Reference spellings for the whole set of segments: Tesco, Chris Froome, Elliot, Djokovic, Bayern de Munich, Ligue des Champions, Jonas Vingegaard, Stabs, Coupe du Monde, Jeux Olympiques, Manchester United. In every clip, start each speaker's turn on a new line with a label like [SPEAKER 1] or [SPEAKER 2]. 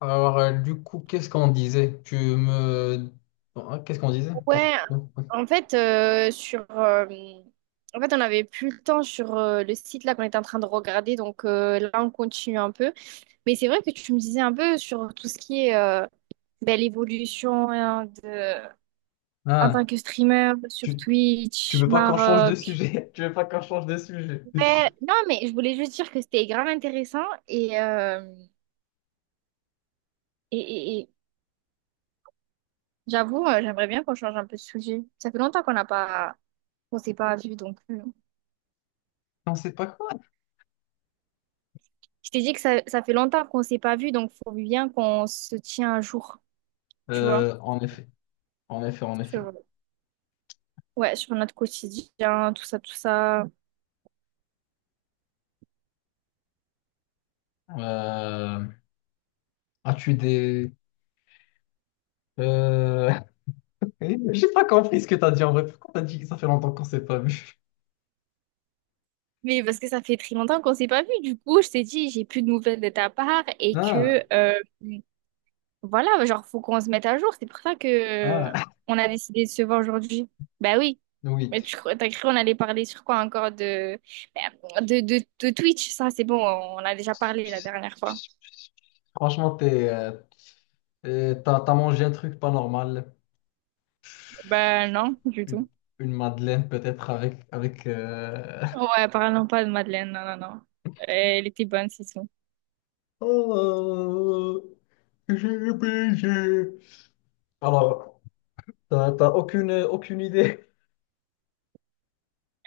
[SPEAKER 1] Alors, qu'est-ce qu'on disait? Tu me... qu'est-ce qu'on disait?
[SPEAKER 2] Ouais,
[SPEAKER 1] Bon, ouais.
[SPEAKER 2] en fait, sur, en fait, on n'avait plus le temps sur le site là qu'on était en train de regarder, donc là on continue un peu. Mais c'est vrai que tu me disais un peu sur tout ce qui est ben, l'évolution hein, de, en tant
[SPEAKER 1] Ah,
[SPEAKER 2] que streamer sur
[SPEAKER 1] tu, tu
[SPEAKER 2] Twitch,
[SPEAKER 1] veux pas qu'on change de
[SPEAKER 2] Maroc.
[SPEAKER 1] sujet? Tu veux pas qu'on change de sujet?
[SPEAKER 2] Ouais, non, mais je voulais juste dire que c'était grave intéressant et j'avoue, j'aimerais bien qu'on change un peu de sujet. Ça fait longtemps qu'on s'est pas vu donc.
[SPEAKER 1] On sait pas quoi?
[SPEAKER 2] Je t'ai dit que ça fait longtemps qu'on s'est pas vu, donc faut bien qu'on se tient à jour, tu vois,
[SPEAKER 1] Euh, en effet, en effet, en effet.
[SPEAKER 2] sur, ouais, sur notre quotidien, tout ça, tout ça.
[SPEAKER 1] Euh, As-tu des... Euh... J'ai pas compris ce que t'as dit en vrai. Pourquoi t'as dit que ça fait longtemps qu'on s'est pas vu?
[SPEAKER 2] Mais parce que ça fait très longtemps qu'on s'est pas vu, du coup, je t'ai dit, j'ai plus de nouvelles de ta part et
[SPEAKER 1] Ah,
[SPEAKER 2] que, voilà, genre, faut qu'on se mette à jour. C'est pour ça que euh,
[SPEAKER 1] ah,
[SPEAKER 2] on a décidé de se voir aujourd'hui. Bah oui,
[SPEAKER 1] oui.
[SPEAKER 2] mais t'as cru qu'on allait parler sur quoi encore de, ben, de Twitch, ça c'est bon, on en a déjà parlé la dernière fois.
[SPEAKER 1] Franchement, t'as mangé un truc pas normal.
[SPEAKER 2] Ben non, du
[SPEAKER 1] Une,
[SPEAKER 2] tout.
[SPEAKER 1] une madeleine peut-être avec...
[SPEAKER 2] Ouais, parlons pas de Madeleine, non, non, non. Elle était bonne, c'est tout.
[SPEAKER 1] Oh, j'ai oublié. Alors, t'as aucune, aucune idée?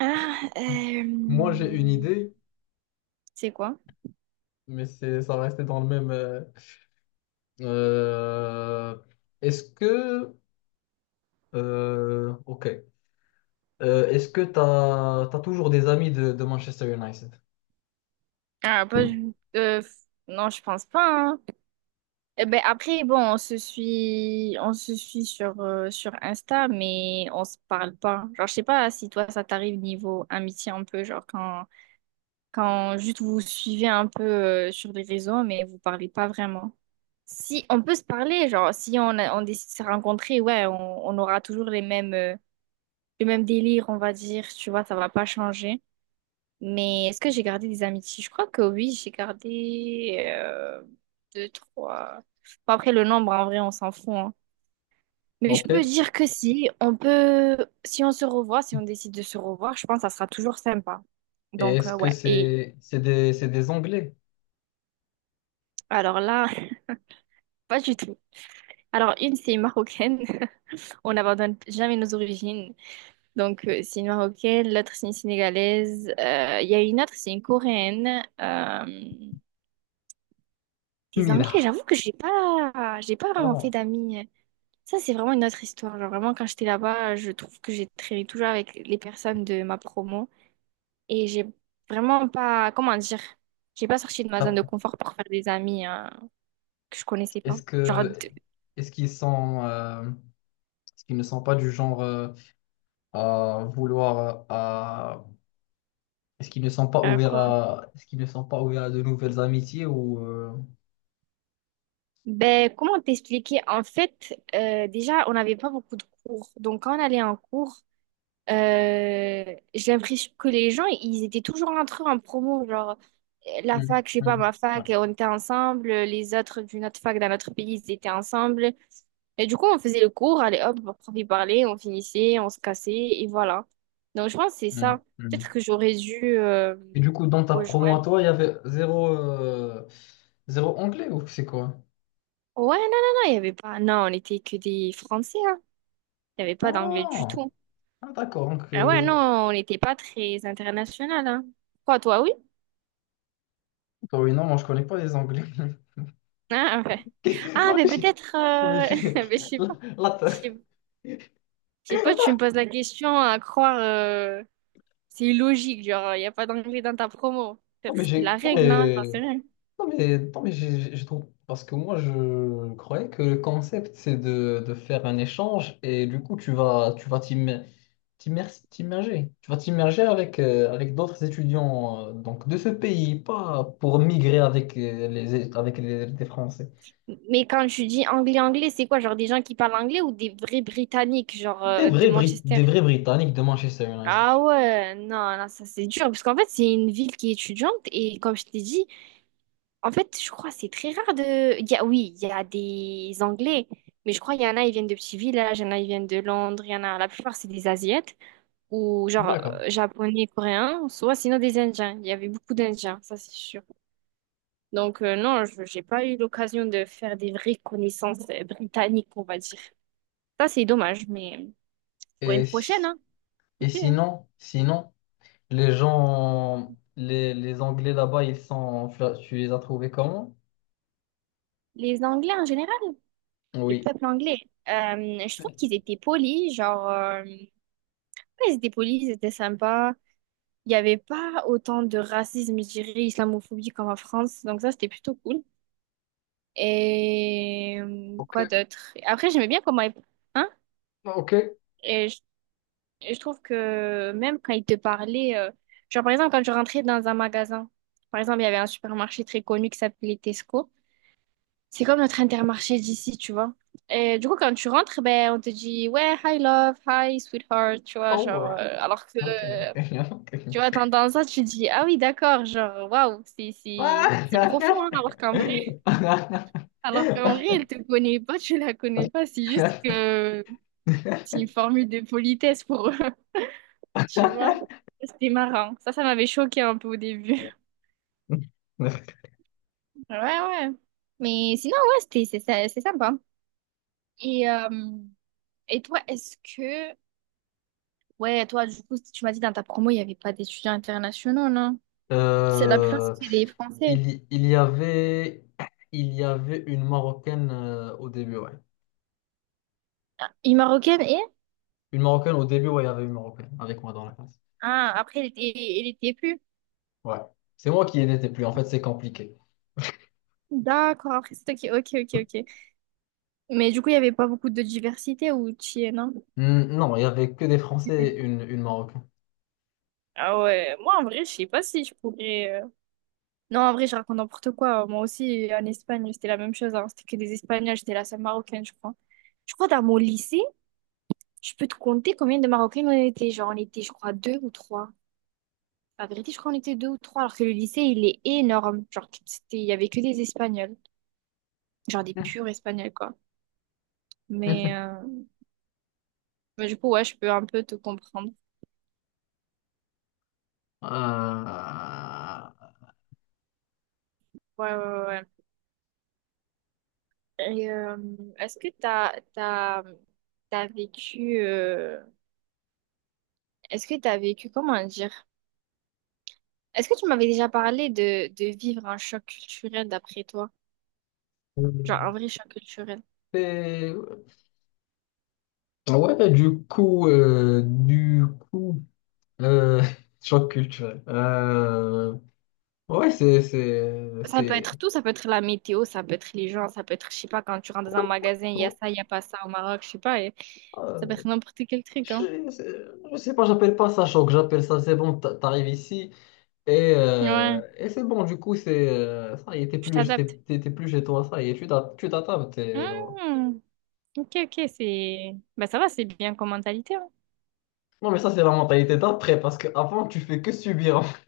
[SPEAKER 2] Ah,
[SPEAKER 1] Moi, j'ai une idée,
[SPEAKER 2] c'est quoi?
[SPEAKER 1] mais ça restait dans le même. Euh, Est-ce que. Ok. Est-ce que t'as toujours des amis de Manchester United?
[SPEAKER 2] Ah, bah, non, je pense pas, hein. Eh ben, après, bon, on se suit sur, sur Insta, mais on se parle pas. Genre, je sais pas si toi, ça t'arrive niveau amitié un peu, genre quand juste vous vous suivez un peu sur les réseaux, mais vous parlez pas vraiment. Si on peut se parler, genre, si on décide de se rencontrer, ouais, on aura toujours les mêmes, le même délire, on va dire, tu vois, ça va pas changer. Mais est-ce que j'ai gardé des amitiés? Je crois que oui, j'ai gardé deux, trois. Bon, après, le nombre, en vrai, on s'en fout, hein. Mais je
[SPEAKER 1] Ok.
[SPEAKER 2] peux
[SPEAKER 1] Et
[SPEAKER 2] dire que si, on peut, si on se revoit, si on décide de se revoir, je pense que ça sera toujours sympa. Donc,
[SPEAKER 1] est-ce que
[SPEAKER 2] ouais. Et
[SPEAKER 1] c'est des Anglais?
[SPEAKER 2] alors là, pas du tout. Alors, une, c'est une Marocaine. On n'abandonne jamais nos origines. Donc, c'est une Marocaine. L'autre, c'est une Sénégalaise. Il y a une autre, c'est une Coréenne. Des Anglais,
[SPEAKER 1] Mila.
[SPEAKER 2] j'avoue que j'ai pas
[SPEAKER 1] Ah
[SPEAKER 2] vraiment fait
[SPEAKER 1] bon.
[SPEAKER 2] d'amis. Ça, c'est vraiment une autre histoire. Genre, vraiment, quand j'étais là-bas, je trouve que j'ai traîné toujours avec les personnes de ma promo. Et j'ai vraiment pas, comment dire, j'ai pas sorti de ma zone
[SPEAKER 1] T'as-
[SPEAKER 2] de confort pour faire des amis hein, que je connaissais pas.
[SPEAKER 1] Est-ce
[SPEAKER 2] Genre,
[SPEAKER 1] que est-ce qu'ils sont est-ce qu'ils ne sont pas du genre à vouloir à... Est-ce qu'ils ne sont pas ouverts
[SPEAKER 2] quoi?
[SPEAKER 1] à... Est-ce qu'ils ne sont pas ouverts à de nouvelles amitiés ou...
[SPEAKER 2] Ben, comment t'expliquer? En fait, déjà, on n'avait pas beaucoup de cours. Donc, quand on allait en cours, j'ai l'impression que les gens, ils étaient toujours entre eux en promo. Genre, la
[SPEAKER 1] Mhm,
[SPEAKER 2] fac, je sais pas,
[SPEAKER 1] mhm,
[SPEAKER 2] ma
[SPEAKER 1] ouais,
[SPEAKER 2] fac, on était ensemble. Les autres d'une autre fac dans notre pays, ils étaient ensemble. Et du coup, on faisait le cours, allez hop, on prof il parlait, on finissait, on se cassait, et voilà. Donc, je pense que c'est
[SPEAKER 1] mhm,
[SPEAKER 2] ça.
[SPEAKER 1] mhm.
[SPEAKER 2] Peut-être que j'aurais dû
[SPEAKER 1] Et du coup, dans ta promo
[SPEAKER 2] rejoindre.
[SPEAKER 1] à toi, il y avait zéro anglais ou c'est quoi?
[SPEAKER 2] Ouais, non, non, non, il y avait pas. Non, on n'était que des Français, hein. Il n'y avait pas d'anglais du
[SPEAKER 1] Ah,
[SPEAKER 2] tout.
[SPEAKER 1] Ah, d'accord. Donc,
[SPEAKER 2] Ah
[SPEAKER 1] euh,
[SPEAKER 2] ouais, non,
[SPEAKER 1] vous-
[SPEAKER 2] on n'était pas très international, hein. Quoi, toi, oui?
[SPEAKER 1] Ah oui, non, moi, je connais pas les anglais.
[SPEAKER 2] Ah, ouais. Ah,
[SPEAKER 1] Non,
[SPEAKER 2] mais
[SPEAKER 1] mais j'ai...
[SPEAKER 2] peut-être,
[SPEAKER 1] non, mais j'ai-
[SPEAKER 2] mais je sais
[SPEAKER 1] Là,
[SPEAKER 2] pas.
[SPEAKER 1] t'as-
[SPEAKER 2] Je sais je sais pas, tu me poses la question à croire, c'est illogique, genre, il n'y a pas d'anglais dans ta promo.
[SPEAKER 1] non,
[SPEAKER 2] Peut-être que
[SPEAKER 1] mais
[SPEAKER 2] c'était
[SPEAKER 1] j'ai...
[SPEAKER 2] la règle, hein, j'en sais rien.
[SPEAKER 1] Non mais, non, mais je trouve, parce que moi je croyais que le concept c'est de faire un échange et du coup tu vas t'immerger. Tu vas t'immerger avec d'autres étudiants donc de ce pays, pas pour migrer avec avec les, des Français.
[SPEAKER 2] Mais quand tu dis anglais-anglais, c'est quoi? Genre des gens qui parlent anglais ou des vrais Britanniques, genre
[SPEAKER 1] Des
[SPEAKER 2] de
[SPEAKER 1] vrais,
[SPEAKER 2] Manchester?
[SPEAKER 1] des vrais Britanniques de Manchester United.
[SPEAKER 2] Ah ouais, non, non, ça c'est dur. Parce qu'en fait, c'est une ville qui est étudiante et comme je t'ai dit, en fait, je crois que c'est très rare de... il y a- oui, il y a des Anglais, mais je crois qu'il y en a, ils viennent de petits villages, il y en a, ils viennent de Londres, il y en a... La plupart, c'est des Asiates, ou genre
[SPEAKER 1] D'accord.
[SPEAKER 2] Japonais, Coréens, soit sinon des Indiens. Il y avait beaucoup d'Indiens, ça c'est sûr. Donc non, je j'ai pas eu l'occasion de faire des vraies connaissances britanniques, on va dire. Ça, c'est dommage, mais pour
[SPEAKER 1] Et,
[SPEAKER 2] une prochaine,
[SPEAKER 1] si-
[SPEAKER 2] hein. On
[SPEAKER 1] Et
[SPEAKER 2] sait, hein.
[SPEAKER 1] sinon, sinon, les Anglais là-bas, ils sont, tu les as trouvés comment?
[SPEAKER 2] Les Anglais en général, le
[SPEAKER 1] Oui.
[SPEAKER 2] peuple anglais, je trouve qu'ils étaient polis, genre... ouais, ils étaient polis, ils étaient sympas. Il n'y avait pas autant de racisme, je dirais, islamophobie comme en France. Donc ça, c'était plutôt cool. Et
[SPEAKER 1] Ok.
[SPEAKER 2] quoi d'autre? Après, j'aimais bien comment... Hein?
[SPEAKER 1] Okay.
[SPEAKER 2] Et je, et je trouve que même quand ils te parlaient genre, par exemple, quand je rentrais dans un magasin, par exemple, il y avait un supermarché très connu qui s'appelait Tesco. C'est comme notre Intermarché d'ici, tu vois. Et du coup, quand tu rentres, ben, on te dit, ouais, hi love, hi sweetheart, tu vois,
[SPEAKER 1] All
[SPEAKER 2] genre,
[SPEAKER 1] right.
[SPEAKER 2] alors que
[SPEAKER 1] Okay, okay,
[SPEAKER 2] tu vois,
[SPEAKER 1] okay.
[SPEAKER 2] t'entends ça, tu dis, ah oui, d'accord, genre, waouh, c'est profond, hein, alors qu'en vrai, elle te connaît pas, tu la connais pas, c'est juste que c'est une formule de politesse pour eux, tu vois. C'était marrant. Ça m'avait choqué un peu au début. Ouais, ouais. Mais sinon, ouais, c'est sympa. Et, euh, et toi, est-ce que, ouais, toi, du coup, tu m'as dit dans ta promo, il n'y avait pas d'étudiants internationaux, non? C'est la plupart,
[SPEAKER 1] Euh,
[SPEAKER 2] c'était des Français.
[SPEAKER 1] il y avait, il y avait une Marocaine au début, ouais.
[SPEAKER 2] Une Marocaine et?
[SPEAKER 1] Une Marocaine au début, ouais, il y avait une Marocaine avec moi dans la classe.
[SPEAKER 2] Ah, après, elle était plus.
[SPEAKER 1] Ouais. C'est moi qui n'étais plus, en fait, c'est compliqué.
[SPEAKER 2] D'accord, c'est ok, ok, ok, ok. Mais du coup, il n'y avait pas beaucoup de diversité ou tu y es, non?
[SPEAKER 1] Hmm, non, il y avait que des Français
[SPEAKER 2] C'était-
[SPEAKER 1] et une Marocaine.
[SPEAKER 2] Ah ouais, moi en vrai, je sais pas si je pourrais, non, en vrai, je raconte n'importe quoi. Moi aussi, en Espagne, c'était la même chose, hein. C'était que des Espagnols, j'étais la seule Marocaine, je crois. Je crois, dans mon lycée, je peux te compter combien de Marocaines on était. Genre, on était, je crois, deux ou trois. La vérité, je crois, on était deux ou trois, alors que le lycée, il est énorme. Genre, c'était, il y avait que des Espagnols. Genre, des purs Espagnols, quoi. Mais, euh, mais du coup, ouais, je peux un peu te comprendre.
[SPEAKER 1] Euh,
[SPEAKER 2] Ouais, ouais, ouais. Et est-ce que t'as t'as t'as vécu euh, est-ce que t'as vécu comment dire? Est-ce que tu m'avais déjà parlé de vivre un choc culturel d'après toi? Genre un vrai choc culturel.
[SPEAKER 1] c'est- Ah ouais, du coup, coup, euh, choc culturel. Ouais,
[SPEAKER 2] Ça peut
[SPEAKER 1] c'est.
[SPEAKER 2] être tout, ça peut être la météo, ça peut être les gens, ça peut être je sais pas quand tu rentres dans un magasin, il y a
[SPEAKER 1] oh,
[SPEAKER 2] ça, il y a pas ça au Maroc, je sais pas, et
[SPEAKER 1] euh,
[SPEAKER 2] ça peut être n'importe quel truc hein.
[SPEAKER 1] je, c'est- je sais pas, j'appelle pas ça choc, j'appelle ça c'est bon, t'arrives ici
[SPEAKER 2] Ouais,
[SPEAKER 1] et c'est bon. Du coup, c'est ça, y est,
[SPEAKER 2] tu t'adaptes.
[SPEAKER 1] t'es plus chez toi, ça y est, tu t'attapes. T'es- ouais.
[SPEAKER 2] Hmm, ok, ok, c'est... Bah ça va, c'est bien comme mentalité, hein.
[SPEAKER 1] Non, mais ça c'est la mentalité d'après, parce qu'avant tu fais que subir.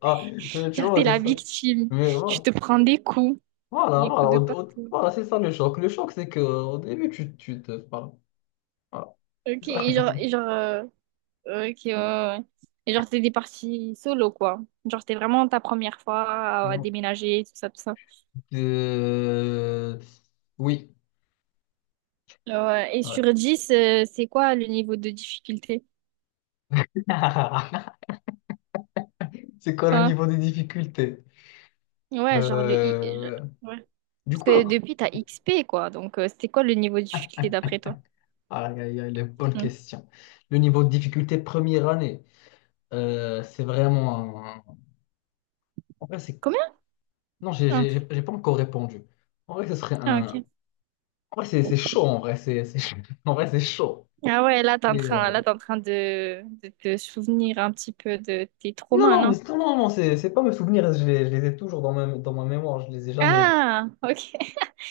[SPEAKER 1] Ah, Tu
[SPEAKER 2] Genre,
[SPEAKER 1] vois,
[SPEAKER 2] t'es
[SPEAKER 1] c'est
[SPEAKER 2] la
[SPEAKER 1] ça.
[SPEAKER 2] victime,
[SPEAKER 1] Mais ouais.
[SPEAKER 2] tu te prends des coups.
[SPEAKER 1] Voilà,
[SPEAKER 2] Des coups
[SPEAKER 1] voilà,
[SPEAKER 2] de partout.
[SPEAKER 1] voilà, c'est ça le choc. Le choc, c'est que au début, tu te. Voilà, voilà,
[SPEAKER 2] Ok,
[SPEAKER 1] c'est ça.
[SPEAKER 2] et genre, et genre, euh, ok, ouais, ouais. Et genre, t'es des parties solo, quoi. Genre, c'était vraiment ta première fois à déménager, tout ça, tout ça.
[SPEAKER 1] Euh, oui.
[SPEAKER 2] Ouais, et
[SPEAKER 1] Ouais.
[SPEAKER 2] sur 10, c'est quoi le niveau de difficulté?
[SPEAKER 1] C'est quoi le
[SPEAKER 2] Ouais,
[SPEAKER 1] niveau des difficultés?
[SPEAKER 2] ouais, genre le I,
[SPEAKER 1] Euh,
[SPEAKER 2] ouais.
[SPEAKER 1] Du
[SPEAKER 2] Parce
[SPEAKER 1] coup,
[SPEAKER 2] que
[SPEAKER 1] là,
[SPEAKER 2] depuis, t'as XP, quoi. Donc, c'était quoi le niveau de difficulté d'après toi?
[SPEAKER 1] aïe, aïe, aïe, les bonnes
[SPEAKER 2] Hmm.
[SPEAKER 1] questions. Le niveau de difficulté première année, c'est vraiment un- En vrai, c'est...
[SPEAKER 2] Combien?
[SPEAKER 1] Non,
[SPEAKER 2] Ah,
[SPEAKER 1] j'ai pas encore répondu. En vrai, ce serait
[SPEAKER 2] ah,
[SPEAKER 1] un...
[SPEAKER 2] ok.
[SPEAKER 1] En vrai, c'est chaud, en vrai, c'est chaud. En vrai, c'est chaud.
[SPEAKER 2] Ah ouais, là, t'es en train, là, t'es en train de te souvenir un petit peu de tes
[SPEAKER 1] Non,
[SPEAKER 2] traumas,
[SPEAKER 1] non, mais
[SPEAKER 2] non?
[SPEAKER 1] non, non, non, c'est pas mes souvenirs, je les ai toujours dans dans ma mémoire, je les ai jamais.
[SPEAKER 2] Ah, ok.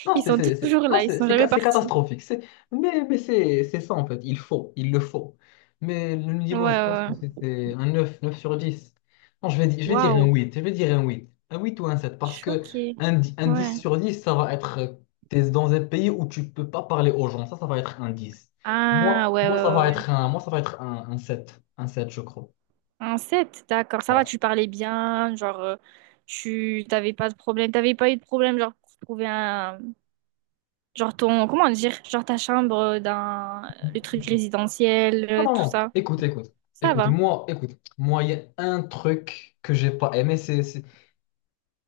[SPEAKER 1] Non,
[SPEAKER 2] Ils sont toujours
[SPEAKER 1] non,
[SPEAKER 2] là, ils sont jamais
[SPEAKER 1] c'est
[SPEAKER 2] partis.
[SPEAKER 1] catastrophique, c'est mais c'est ça en fait, il le faut. Mais le
[SPEAKER 2] Ouais, ouais,
[SPEAKER 1] niveau, je pense que
[SPEAKER 2] ouais.
[SPEAKER 1] c'était un neuf sur dix. Non, je vais dire un
[SPEAKER 2] Waouh,
[SPEAKER 1] huit je vais dire un 8 ou un 7 parce que
[SPEAKER 2] choquée.
[SPEAKER 1] un
[SPEAKER 2] Ouais.
[SPEAKER 1] dix sur dix ça va être t'es dans un pays où tu peux pas parler aux gens, ça va être un 10.
[SPEAKER 2] Ah,
[SPEAKER 1] Moi,
[SPEAKER 2] ouais,
[SPEAKER 1] moi ça
[SPEAKER 2] ouais, ouais,
[SPEAKER 1] va être
[SPEAKER 2] ouais.
[SPEAKER 1] un, moi, ça va être un 7, je crois.
[SPEAKER 2] Un sept, d'accord. Ça
[SPEAKER 1] Ouais.
[SPEAKER 2] va, tu parlais bien, genre, tu t'avais pas de problème, t'avais pas eu de problème, genre, pour trouver un. Genre, ton. Comment dire? Genre, ta chambre dans le truc résidentiel,
[SPEAKER 1] Non, non,
[SPEAKER 2] tout
[SPEAKER 1] non.
[SPEAKER 2] ça.
[SPEAKER 1] Écoute, écoute,
[SPEAKER 2] Ça va.
[SPEAKER 1] écoute, moi, il y a un truc que j'ai pas aimé,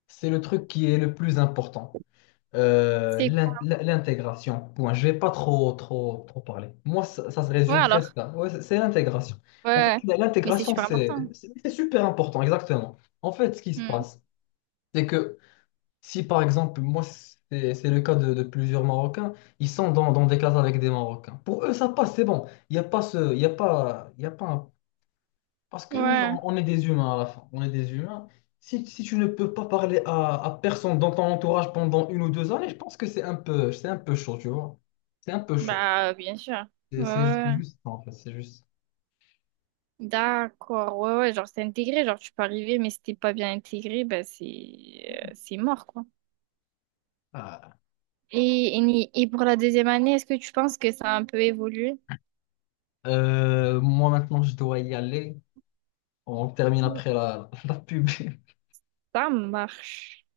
[SPEAKER 1] c'est le truc qui est le plus important.
[SPEAKER 2] C'est quoi?
[SPEAKER 1] L'intégration. Point. Je vais pas trop, trop, trop parler. Moi, ça se
[SPEAKER 2] Ouais,
[SPEAKER 1] résume presque
[SPEAKER 2] alors.
[SPEAKER 1] là. Ouais, c'est l'intégration. En fait,
[SPEAKER 2] Ouais. Mais c'est
[SPEAKER 1] l'intégration,
[SPEAKER 2] super important.
[SPEAKER 1] c'est super important, exactement. En fait, ce qui se
[SPEAKER 2] Hmm.
[SPEAKER 1] passe, c'est que si, par exemple, moi, c'est le cas de plusieurs Marocains, ils sont dans, dans des classes avec des Marocains. Pour eux, ça passe, c'est bon. Il n'y a pas ce, il y a pas, Il y a pas un, parce que oui,
[SPEAKER 2] Ouais.
[SPEAKER 1] on est des humains à la fin. On est des humains. Si, si tu ne peux pas parler à personne dans ton entourage pendant une ou deux années, je pense que c'est un peu chaud, tu vois. C'est un peu chaud.
[SPEAKER 2] Bah, bien sûr. Ouais, ouais,
[SPEAKER 1] C'est
[SPEAKER 2] ouais.
[SPEAKER 1] juste ça, en fait. C'est juste.
[SPEAKER 2] D'accord, ouais, ouais, genre c'est intégré, genre tu peux arriver, mais si t'es pas bien intégré, ben c'est mort, quoi.
[SPEAKER 1] Ah.
[SPEAKER 2] Et, et pour la deuxième année, est-ce que tu penses que ça a un peu évolué?
[SPEAKER 1] Moi, maintenant, je dois y aller. On termine après la pub.
[SPEAKER 2] Ça marche.